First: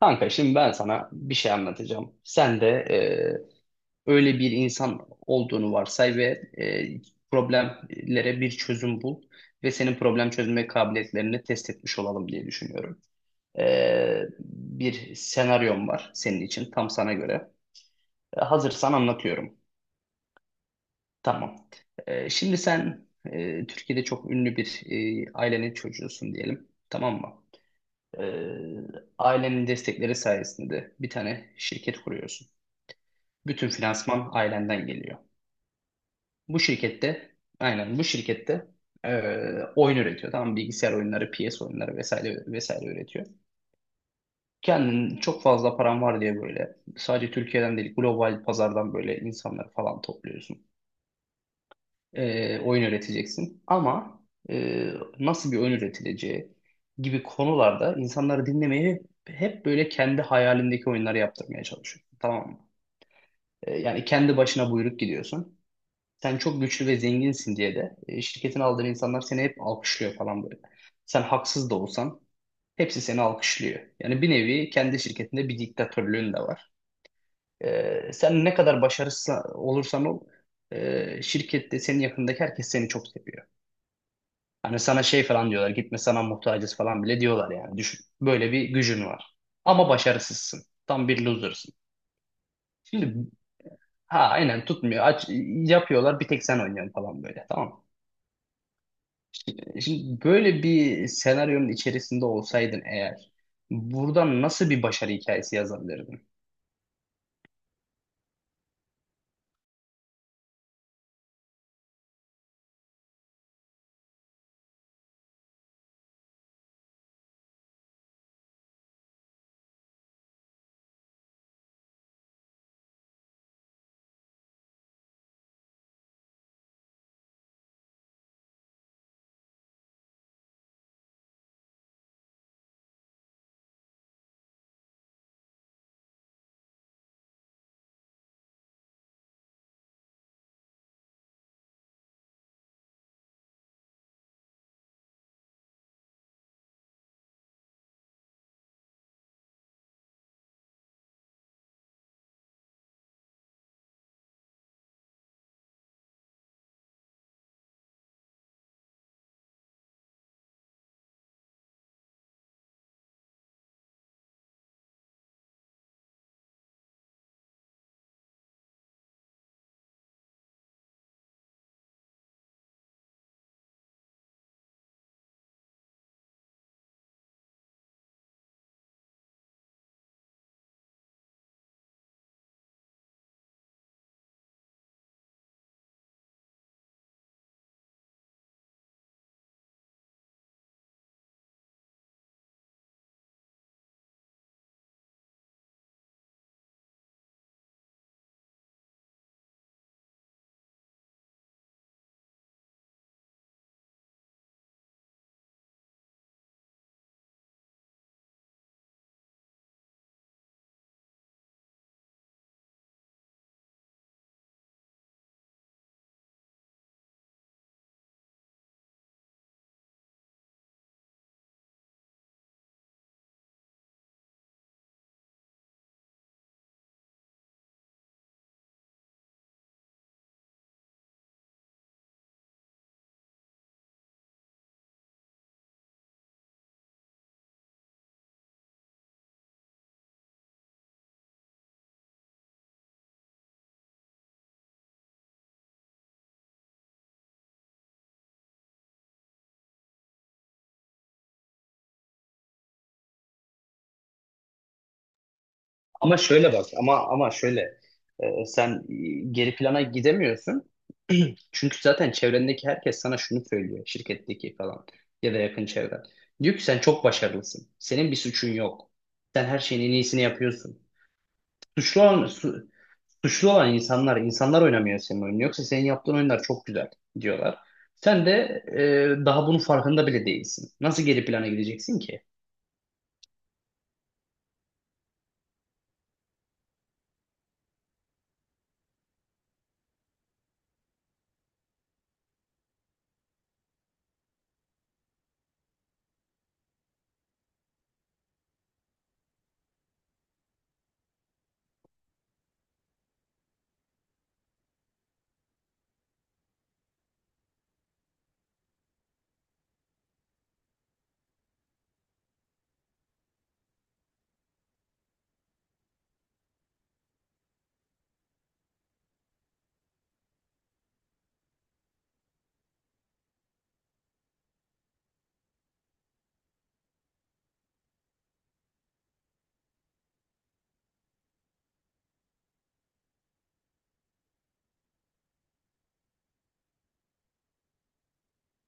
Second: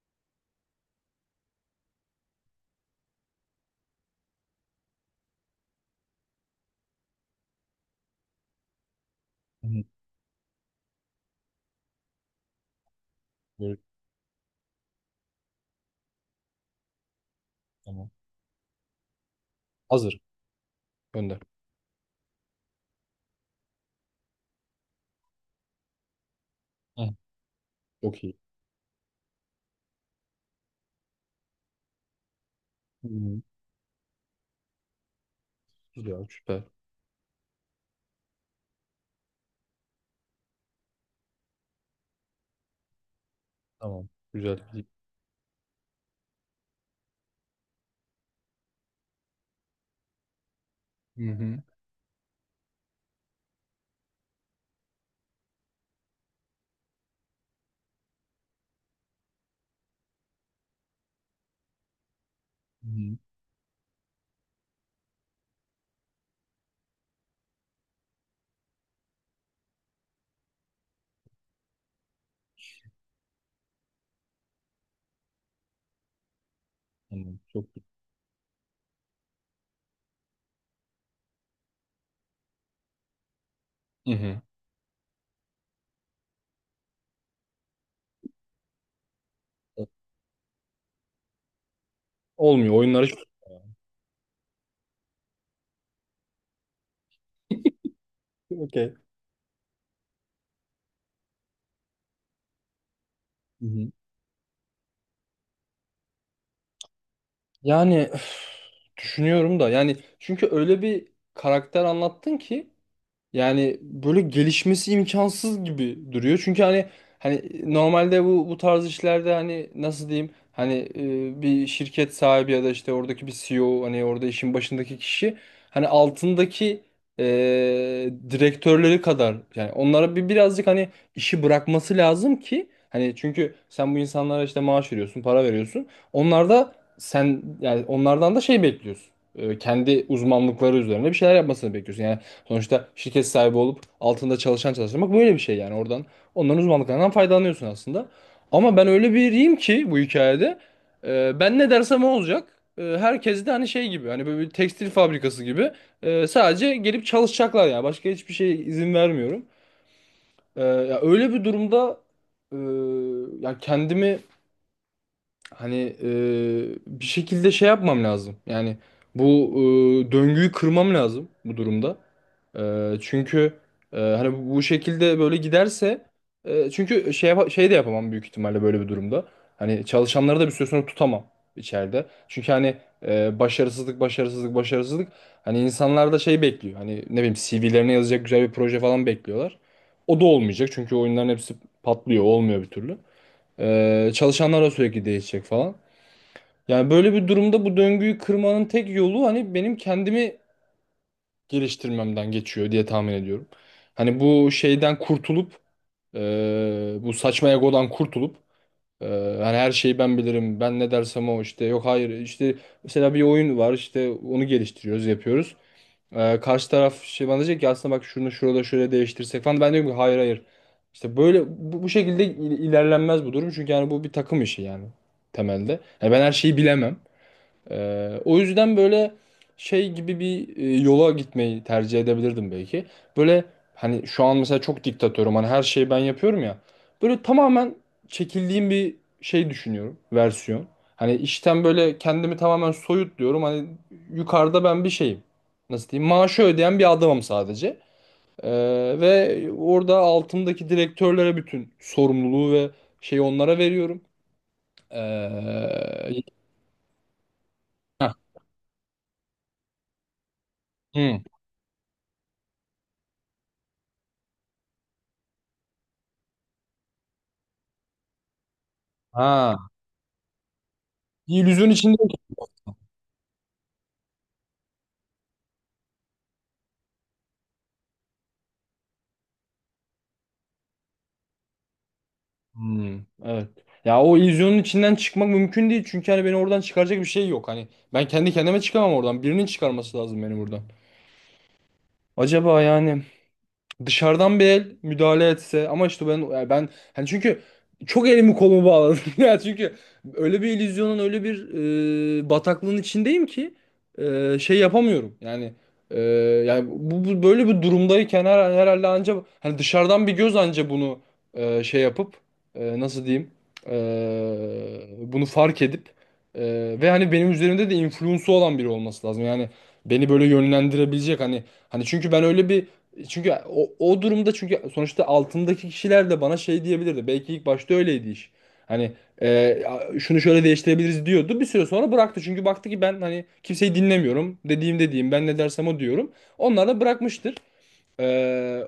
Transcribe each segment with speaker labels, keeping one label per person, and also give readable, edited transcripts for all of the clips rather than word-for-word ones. Speaker 1: Kanka şimdi ben sana bir şey anlatacağım. Sen de öyle bir insan olduğunu varsay ve e, problemlere bir çözüm bul
Speaker 2: Hı
Speaker 1: ve
Speaker 2: hı.
Speaker 1: senin problem çözme kabiliyetlerini test etmiş olalım diye düşünüyorum.
Speaker 2: Böyle,
Speaker 1: Bir senaryom var senin için tam sana göre.
Speaker 2: tamam.
Speaker 1: Hazırsan anlatıyorum.
Speaker 2: Hazır. Gönder.
Speaker 1: Tamam. Şimdi sen Türkiye'de çok ünlü bir ailenin çocuğusun diyelim.
Speaker 2: Heh.
Speaker 1: Tamam mı? E,
Speaker 2: Çok iyi.
Speaker 1: Ailenin destekleri sayesinde bir tane şirket kuruyorsun.
Speaker 2: Hı hı.
Speaker 1: Bütün finansman ailenden geliyor.
Speaker 2: Güzel.
Speaker 1: Bu
Speaker 2: Süper.
Speaker 1: şirkette aynen bu şirkette oyun üretiyor. Tamam mı? Bilgisayar oyunları, PS oyunları vesaire vesaire üretiyor.
Speaker 2: Tamam. Güzel.
Speaker 1: Kendin çok fazla paran var diye böyle sadece Türkiye'den değil global pazardan böyle insanları falan topluyorsun.
Speaker 2: Hı hı.
Speaker 1: Oyun üreteceksin. Ama eee, nasıl bir oyun üretileceği gibi konularda insanları dinlemeye hep böyle kendi hayalindeki oyunları yaptırmaya çalışıyorsun. Tamam mı?
Speaker 2: Hı hı.
Speaker 1: Yani kendi başına buyruk gidiyorsun. Sen çok güçlü ve zenginsin diye de şirketin aldığın insanlar seni hep alkışlıyor falan böyle. Sen haksız da olsan hepsi seni alkışlıyor. Yani bir nevi kendi şirketinde bir diktatörlüğün de var.
Speaker 2: Tamam. Çok iyi.
Speaker 1: Sen ne kadar başarısız olursan ol şirkette senin yakındaki herkes seni çok seviyor.
Speaker 2: Hı hı.
Speaker 1: Hani sana şey falan diyorlar, gitme sana muhtacız falan bile diyorlar, yani düşün. Böyle bir gücün var. Ama başarısızsın. Tam bir loser'sın.
Speaker 2: Olmuyor. Oyunlar hiç...
Speaker 1: Şimdi ha aynen tutmuyor. Aç, yapıyorlar bir tek sen oynuyorsun falan böyle, tamam mı?
Speaker 2: Okey.
Speaker 1: Şimdi böyle bir senaryonun içerisinde olsaydın eğer
Speaker 2: Hı hı.
Speaker 1: buradan nasıl bir başarı hikayesi yazabilirdin?
Speaker 2: Yani üf, düşünüyorum da, yani çünkü öyle bir karakter anlattın ki yani böyle gelişmesi imkansız gibi duruyor. Çünkü hani normalde bu tarz işlerde hani nasıl diyeyim, hani bir şirket sahibi ya da işte oradaki bir CEO, hani orada işin başındaki kişi, hani altındaki e, direktörleri kadar yani onlara bir birazcık hani işi bırakması lazım ki, hani çünkü sen bu insanlara işte maaş veriyorsun, para veriyorsun. Onlar da sen yani onlardan da şey bekliyorsun. Kendi uzmanlıkları üzerine bir şeyler yapmasını bekliyorsun. Yani sonuçta şirket sahibi olup altında çalışan çalıştırmak böyle bir şey, yani oradan onların uzmanlıklarından faydalanıyorsun aslında. Ama ben öyle biriyim ki bu hikayede ben ne dersem o olacak. Herkes de hani şey gibi, hani böyle bir tekstil fabrikası gibi sadece gelip çalışacaklar, yani başka hiçbir şeye izin vermiyorum. Ya öyle bir durumda, e, ya kendimi hani bir şekilde şey yapmam lazım. Yani bu döngüyü kırmam lazım bu durumda. Çünkü hani bu şekilde böyle giderse çünkü şey de yapamam büyük ihtimalle böyle bir durumda. Hani çalışanları da bir süre sonra tutamam içeride. Çünkü hani başarısızlık başarısızlık başarısızlık, hani insanlar da şey bekliyor. Hani ne bileyim, CV'lerine yazacak güzel bir proje falan bekliyorlar. O da olmayacak çünkü oyunların hepsi patlıyor, olmuyor bir türlü. Çalışanlar da sürekli değişecek falan. Yani böyle bir durumda bu döngüyü kırmanın tek yolu hani benim kendimi geliştirmemden geçiyor diye tahmin ediyorum. Hani bu şeyden kurtulup bu saçma egodan kurtulup, e, hani her şeyi ben bilirim, ben ne dersem o, işte yok, hayır, işte mesela bir oyun var, işte onu geliştiriyoruz, yapıyoruz. Karşı taraf şey bana diyecek ki aslında bak, şunu şurada şöyle değiştirsek falan. Ben diyorum ki hayır, hayır. İşte böyle bu şekilde ilerlenmez bu durum. Çünkü yani bu bir takım işi yani temelde. Yani ben her şeyi bilemem. O yüzden böyle şey gibi bir yola gitmeyi tercih edebilirdim belki. Böyle hani şu an mesela çok diktatörüm, hani her şeyi ben yapıyorum ya. Böyle tamamen çekildiğim bir şey düşünüyorum, versiyon. Hani işten böyle kendimi tamamen soyutluyorum. Hani yukarıda ben bir şeyim. Nasıl diyeyim? Maaşı ödeyen bir adamım sadece. Ee, Ve orada altımdaki direktörlere bütün sorumluluğu ve şeyi onlara veriyorum. Ee,
Speaker 1: Ama şöyle bak, ama şöyle
Speaker 2: Heh.
Speaker 1: sen geri plana gidemiyorsun.
Speaker 2: Hı.
Speaker 1: Çünkü zaten çevrendeki herkes sana şunu söylüyor, şirketteki falan ya da yakın çevren. Diyor ki sen çok başarılısın. Senin bir suçun yok. Sen
Speaker 2: Ha.
Speaker 1: her şeyin en iyisini yapıyorsun.
Speaker 2: Bir illüzyon içinde.
Speaker 1: Suçlu olan, su- Suçlu olan insanlar, insanlar oynamıyor senin oyunu. Yoksa senin yaptığın oyunlar çok güzel diyorlar. Sen de daha bunun farkında bile değilsin. Nasıl geri plana gideceksin ki?
Speaker 2: Hmm, evet. Ya o illüzyonun içinden çıkmak mümkün değil. Çünkü hani beni oradan çıkaracak bir şey yok. Hani ben kendi kendime çıkamam oradan. Birinin çıkarması lazım beni buradan. Acaba yani dışarıdan bir el müdahale etse, ama işte ben yani ben hani çünkü çok elimi kolumu bağladım ya, çünkü öyle bir illüzyonun, öyle bir bataklığın içindeyim ki şey yapamıyorum yani. e, Yani böyle bir durumdayken herhalde ancak hani dışarıdan bir göz anca bunu şey yapıp, nasıl diyeyim, e, bunu fark edip e, ve hani benim üzerimde de influence'u olan biri olması lazım, yani beni böyle yönlendirebilecek. Hani çünkü ben öyle bir, çünkü o durumda, çünkü sonuçta altındaki kişiler de bana şey diyebilirdi. Belki ilk başta öyleydi iş. Hani e, şunu şöyle değiştirebiliriz diyordu. Bir süre sonra bıraktı. Çünkü baktı ki ben hani kimseyi dinlemiyorum. Dediğim dediğim, ben ne dersem o diyorum. Onlar da bırakmıştır. E,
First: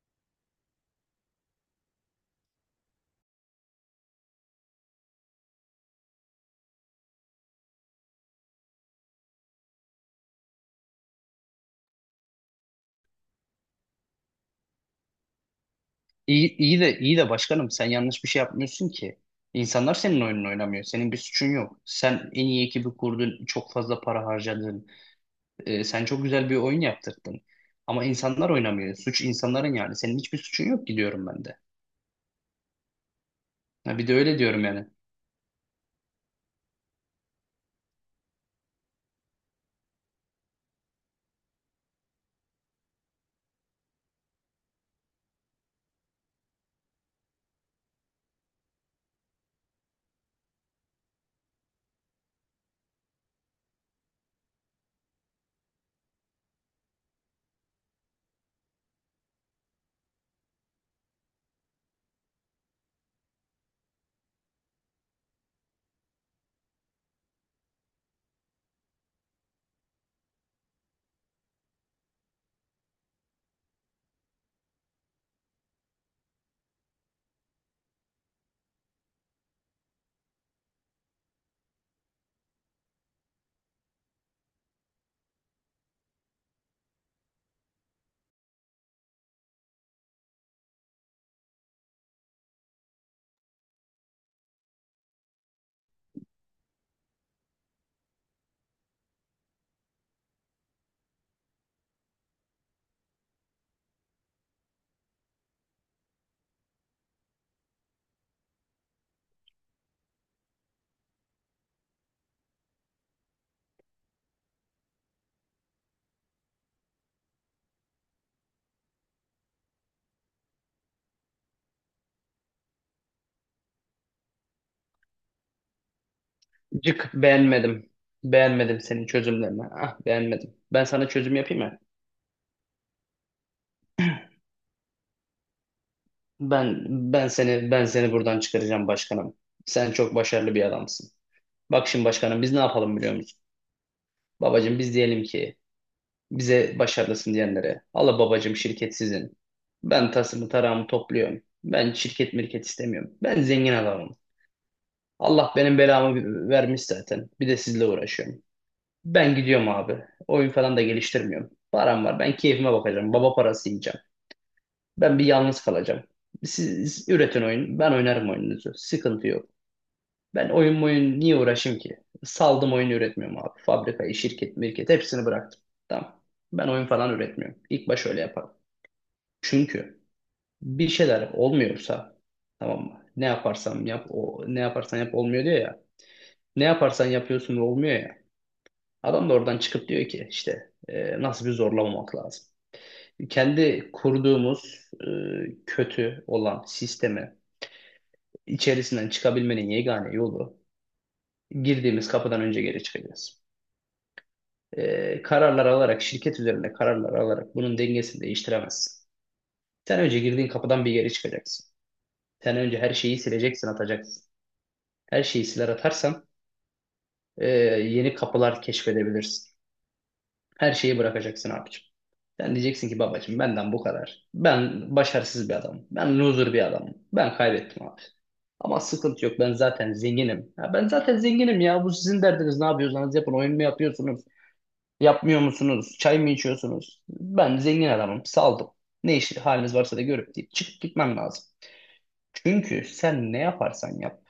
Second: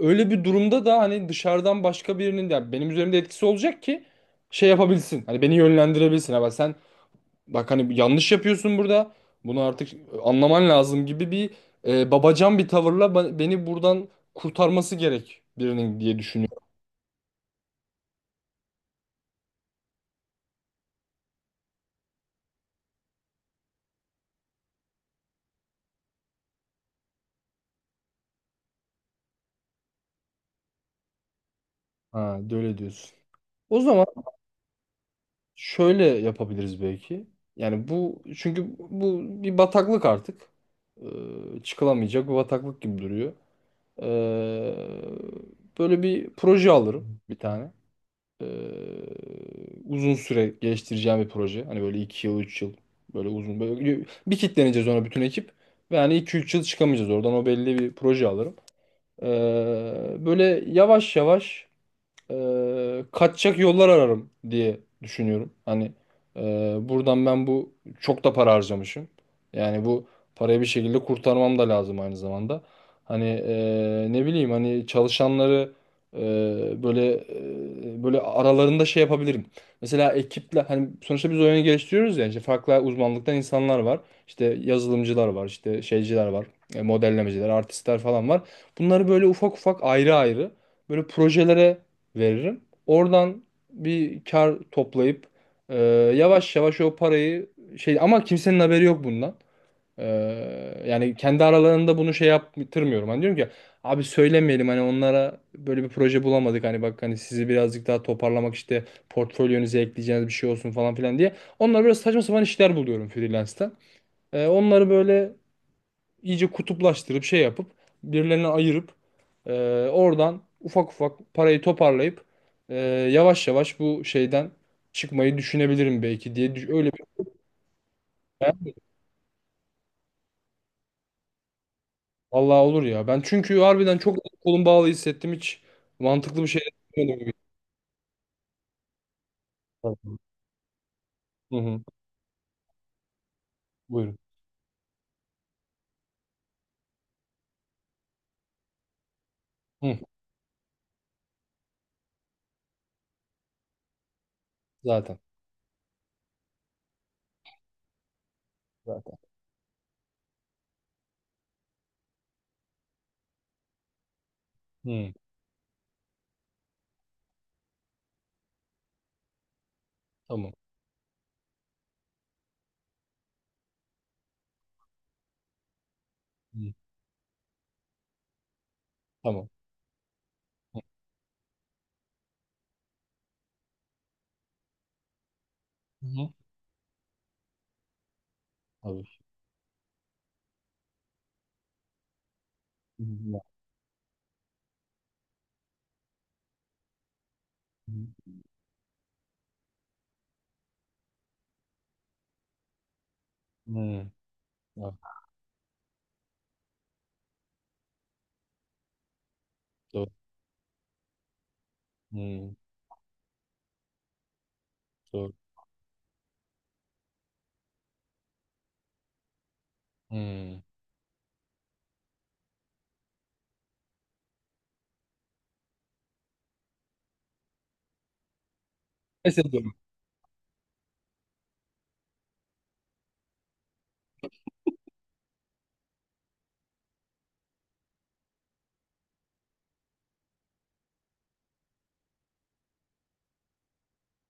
Speaker 2: Öyle bir durumda da hani dışarıdan başka birinin, yani benim üzerimde etkisi olacak ki şey yapabilsin. Hani beni yönlendirebilsin. Ama sen bak, hani yanlış yapıyorsun burada. Bunu artık anlaman lazım gibi bir babacan bir tavırla beni buradan kurtarması gerek birinin diye düşünüyorum.
Speaker 1: İyi, iyi de başkanım sen yanlış bir şey yapmıyorsun ki. İnsanlar senin oyununu oynamıyor. Senin bir suçun yok. Sen en iyi ekibi kurdun, çok fazla para harcadın. Sen çok güzel bir oyun yaptırdın. Ama insanlar oynamıyor. Suç insanların yani. Senin hiçbir suçun yok, gidiyorum ben de.
Speaker 2: Ha, de öyle diyorsun. O
Speaker 1: Ha,
Speaker 2: zaman
Speaker 1: bir de öyle diyorum yani.
Speaker 2: şöyle yapabiliriz belki. Yani bu, çünkü bu bir bataklık artık. Çıkılamayacak bir bataklık gibi duruyor. Ee, Böyle bir proje alırım bir tane. Ee, Uzun süre geliştireceğim bir proje. Hani böyle 2 yıl, 3 yıl, böyle uzun böyle bir kitleneceğiz ona bütün ekip. Ve hani 2-3 yıl çıkamayacağız oradan, o belli bir proje alırım. Böyle yavaş yavaş kaçacak yollar ararım diye düşünüyorum. Hani e, buradan ben bu çok da para harcamışım. Yani bu parayı bir şekilde kurtarmam da lazım aynı zamanda. Hani ne bileyim, hani çalışanları e, böyle böyle aralarında şey yapabilirim. Mesela ekiple, hani sonuçta biz oyunu geliştiriyoruz ya, işte farklı uzmanlıktan insanlar var. İşte yazılımcılar var, işte şeyciler var, modellemeciler, artistler falan var. Bunları böyle ufak ufak, ayrı ayrı böyle projelere veririm. Oradan bir kar toplayıp e, yavaş yavaş o parayı şey, ama kimsenin haberi yok bundan. E, Yani kendi aralarında bunu şey yaptırmıyorum. Hani diyorum ki abi söylemeyelim hani, onlara böyle bir proje bulamadık, hani bak hani sizi birazcık daha toparlamak işte, portfolyonuza ekleyeceğiniz bir şey olsun falan filan diye. Onlar biraz saçma sapan işler buluyorum freelance'ten. Onları böyle iyice kutuplaştırıp, şey yapıp birilerine ayırıp e, oradan ufak ufak parayı toparlayıp e, yavaş yavaş bu şeyden çıkmayı düşünebilirim belki diye öyle
Speaker 1: Cık,
Speaker 2: bir.
Speaker 1: beğenmedim. Beğenmedim senin çözümlerini. Ah, beğenmedim. Ben sana çözüm yapayım mı?
Speaker 2: Allah olur ya. Ben çünkü harbiden çok kolum bağlı hissettim. Hiç mantıklı bir şey
Speaker 1: Ben
Speaker 2: düşünmedim
Speaker 1: ben
Speaker 2: gibi.
Speaker 1: seni, ben seni buradan çıkaracağım başkanım. Sen çok
Speaker 2: Tamam.
Speaker 1: başarılı bir adamsın.
Speaker 2: Hı hı.
Speaker 1: Bak şimdi başkanım, biz ne yapalım biliyor musun?
Speaker 2: Buyurun.
Speaker 1: Babacım biz diyelim ki bize başarılısın diyenlere, Allah babacım şirket sizin.
Speaker 2: Hı.
Speaker 1: Ben tasımı tarağımı topluyorum. Ben şirket mirket istemiyorum. Ben zengin adamım.
Speaker 2: Zaten.
Speaker 1: Allah benim belamı vermiş zaten. Bir de sizle uğraşıyorum.
Speaker 2: Zaten.
Speaker 1: Ben gidiyorum abi. Oyun falan da geliştirmiyorum. Param var. Ben keyfime bakacağım. Baba parası yiyeceğim.
Speaker 2: Hı.
Speaker 1: Ben bir yalnız kalacağım. Siz üretin oyun. Ben oynarım oyununuzu. Sıkıntı yok. Ben
Speaker 2: Tamam.
Speaker 1: oyun niye uğraşayım ki? Saldım, oyun üretmiyorum abi. Fabrikayı, şirket, mirket hepsini bıraktım. Tamam.
Speaker 2: Hı.
Speaker 1: Ben oyun falan üretmiyorum. İlk baş öyle yaparım.
Speaker 2: Tamam.
Speaker 1: Çünkü
Speaker 2: Hı.
Speaker 1: bir şeyler olmuyorsa, tamam mı? Ne yaparsam yap, o ne yaparsan yap olmuyor diyor ya.
Speaker 2: Hı.
Speaker 1: Ne yaparsan yapıyorsun ve olmuyor ya.
Speaker 2: Tabii.
Speaker 1: Adam da oradan çıkıp diyor ki işte nasıl bir zorlamamak lazım.
Speaker 2: Hı.
Speaker 1: Kendi kurduğumuz kötü olan sistemi
Speaker 2: Hı.
Speaker 1: içerisinden çıkabilmenin yegane yolu, girdiğimiz kapıdan önce geri çıkacağız.
Speaker 2: Hı. Evet.
Speaker 1: Kararlar alarak, şirket üzerinde kararlar alarak bunun dengesini değiştiremezsin. Sen
Speaker 2: Doğru.
Speaker 1: önce girdiğin kapıdan bir geri çıkacaksın.
Speaker 2: Hı.
Speaker 1: Sen önce her şeyi sileceksin, atacaksın. Her
Speaker 2: Doğru.
Speaker 1: şeyi siler atarsan e, yeni kapılar keşfedebilirsin.
Speaker 2: Hı.
Speaker 1: Her şeyi bırakacaksın abicim. Sen diyeceksin ki babacım benden bu kadar. Ben başarısız bir adamım. Ben loser bir adamım. Ben kaybettim abi. Ama sıkıntı
Speaker 2: Pes
Speaker 1: yok. Ben
Speaker 2: ediyorum.
Speaker 1: zaten zenginim. Ya ben zaten zenginim ya. Bu sizin derdiniz. Ne yapıyorsanız yapın. Oyun mu yapıyorsunuz? Yapmıyor musunuz? Çay mı içiyorsunuz? Ben zengin adamım. Saldım. Ne işi haliniz varsa da görüp deyip çıkıp gitmem lazım. Çünkü sen ne yaparsan yap.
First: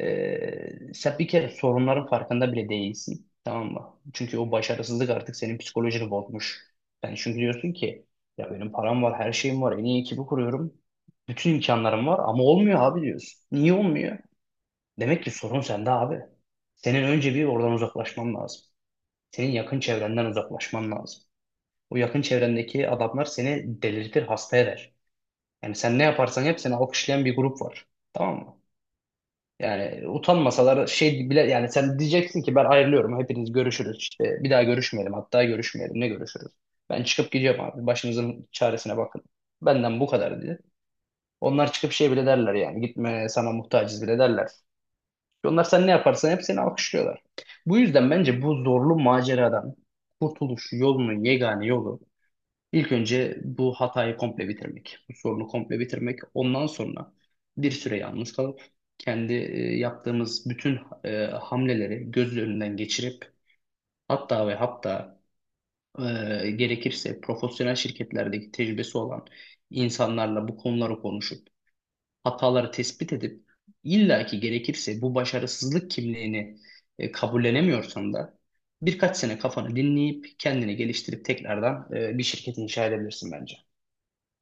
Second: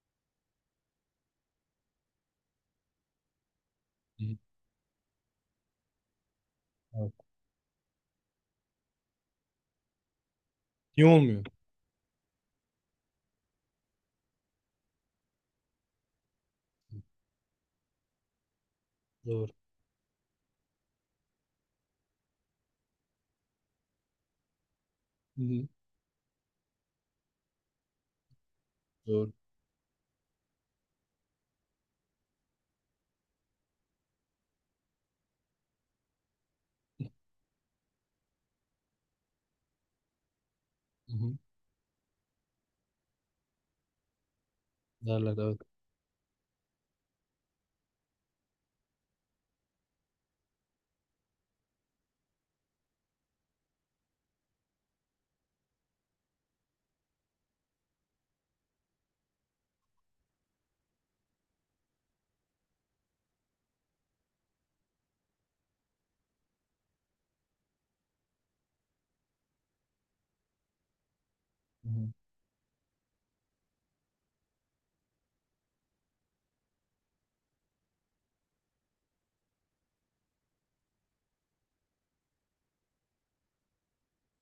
Speaker 1: Sen bir kere sorunların farkında bile değilsin. Tamam mı?
Speaker 2: Hı.
Speaker 1: Çünkü o başarısızlık artık senin psikolojini bozmuş.
Speaker 2: Evet.
Speaker 1: Sen çünkü diyorsun ki ya benim param var, her şeyim var, en iyi ekibi kuruyorum.
Speaker 2: İyi olmuyor.
Speaker 1: Bütün imkanlarım var ama olmuyor abi diyorsun. Niye olmuyor? Demek ki sorun sende abi. Senin önce bir oradan uzaklaşman lazım. Senin
Speaker 2: Doğru.
Speaker 1: yakın çevrenden uzaklaşman lazım. O yakın çevrendeki adamlar seni delirtir, hasta eder.
Speaker 2: Hı hı.
Speaker 1: Yani sen ne yaparsan yap seni alkışlayan bir grup var. Tamam mı?
Speaker 2: Doğru.
Speaker 1: Yani utanmasalar şey bile, yani sen diyeceksin ki ben ayrılıyorum hepiniz, görüşürüz işte, bir daha görüşmeyelim, hatta görüşmeyelim ne görüşürüz. Ben çıkıp gideceğim abi, başınızın çaresine bakın. Benden bu kadar diye.
Speaker 2: Hı hı.
Speaker 1: Onlar çıkıp şey bile derler, yani gitme sana muhtacız bile derler.
Speaker 2: Derler evet.
Speaker 1: Onlar sen ne yaparsan hep seni alkışlıyorlar. Bu yüzden bence bu zorlu maceradan kurtuluş yolunun yegane yolu, İlk önce bu hatayı komple bitirmek, bu sorunu komple bitirmek. Ondan sonra bir süre yalnız kalıp kendi yaptığımız bütün hamleleri göz önünden geçirip, hatta ve hatta gerekirse profesyonel şirketlerdeki tecrübesi olan insanlarla bu konuları konuşup
Speaker 2: Hı hı.
Speaker 1: hataları tespit edip, illaki gerekirse bu başarısızlık kimliğini kabullenemiyorsan da birkaç sene kafanı dinleyip kendini geliştirip tekrardan bir şirket inşa edebilirsin bence.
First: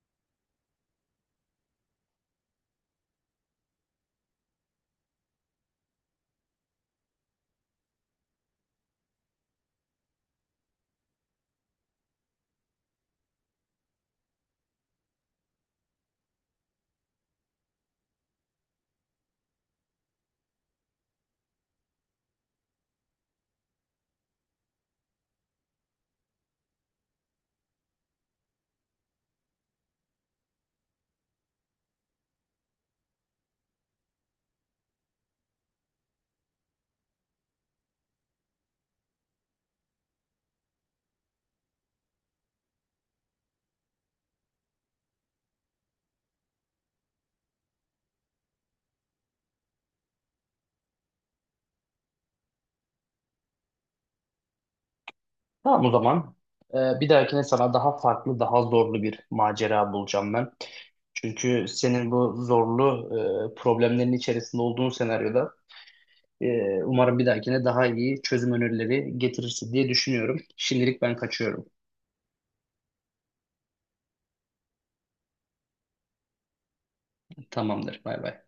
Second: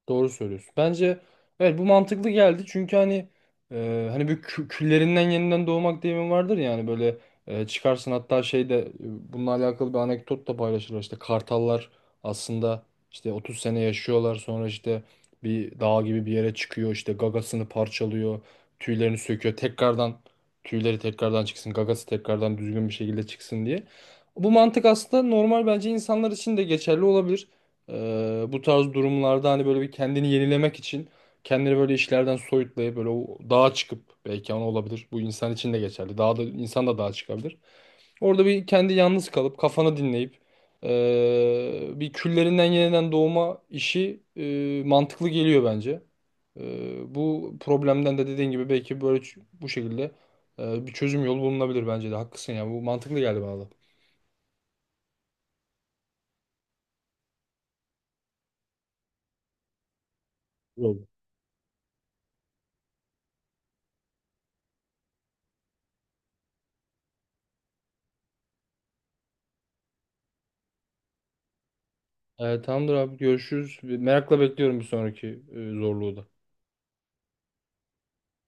Speaker 2: Doğru söylüyorsun. Bence evet, bu mantıklı geldi. Çünkü hani hani bir küllerinden yeniden doğmak deyimi vardır ya, hani böyle çıkarsın, hatta şey de, bununla alakalı bir anekdot da paylaşılır. İşte kartallar aslında işte 30 sene yaşıyorlar, sonra işte bir dağ gibi bir yere çıkıyor, işte gagasını parçalıyor, tüylerini söküyor tekrardan, tüyleri tekrardan çıksın, gagası tekrardan düzgün bir şekilde çıksın diye. Bu mantık aslında normal, bence insanlar için de geçerli olabilir. Bu tarz durumlarda hani böyle bir kendini yenilemek için kendini böyle işlerden soyutlayıp böyle o dağa çıkıp belki, ama olabilir. Bu insan için de geçerli. Dağa da, insan da dağa çıkabilir. Orada bir kendi yalnız kalıp kafanı dinleyip bir küllerinden yeniden doğma işi mantıklı geliyor bence. Bu problemden de dediğin gibi belki böyle bu şekilde bir çözüm yolu bulunabilir bence de. Haklısın ya. Bu mantıklı geldi bana
Speaker 1: Tamam o zaman. Bir dahakine sana daha farklı, daha zorlu bir macera bulacağım ben.
Speaker 2: da.
Speaker 1: Çünkü senin bu zorlu problemlerin içerisinde olduğun senaryoda umarım bir dahakine daha iyi çözüm önerileri getirirsin diye düşünüyorum. Şimdilik ben kaçıyorum.
Speaker 2: Tamamdır abi, görüşürüz. Merakla bekliyorum bir sonraki zorluğu da.
Speaker 1: Tamamdır. Bay bay.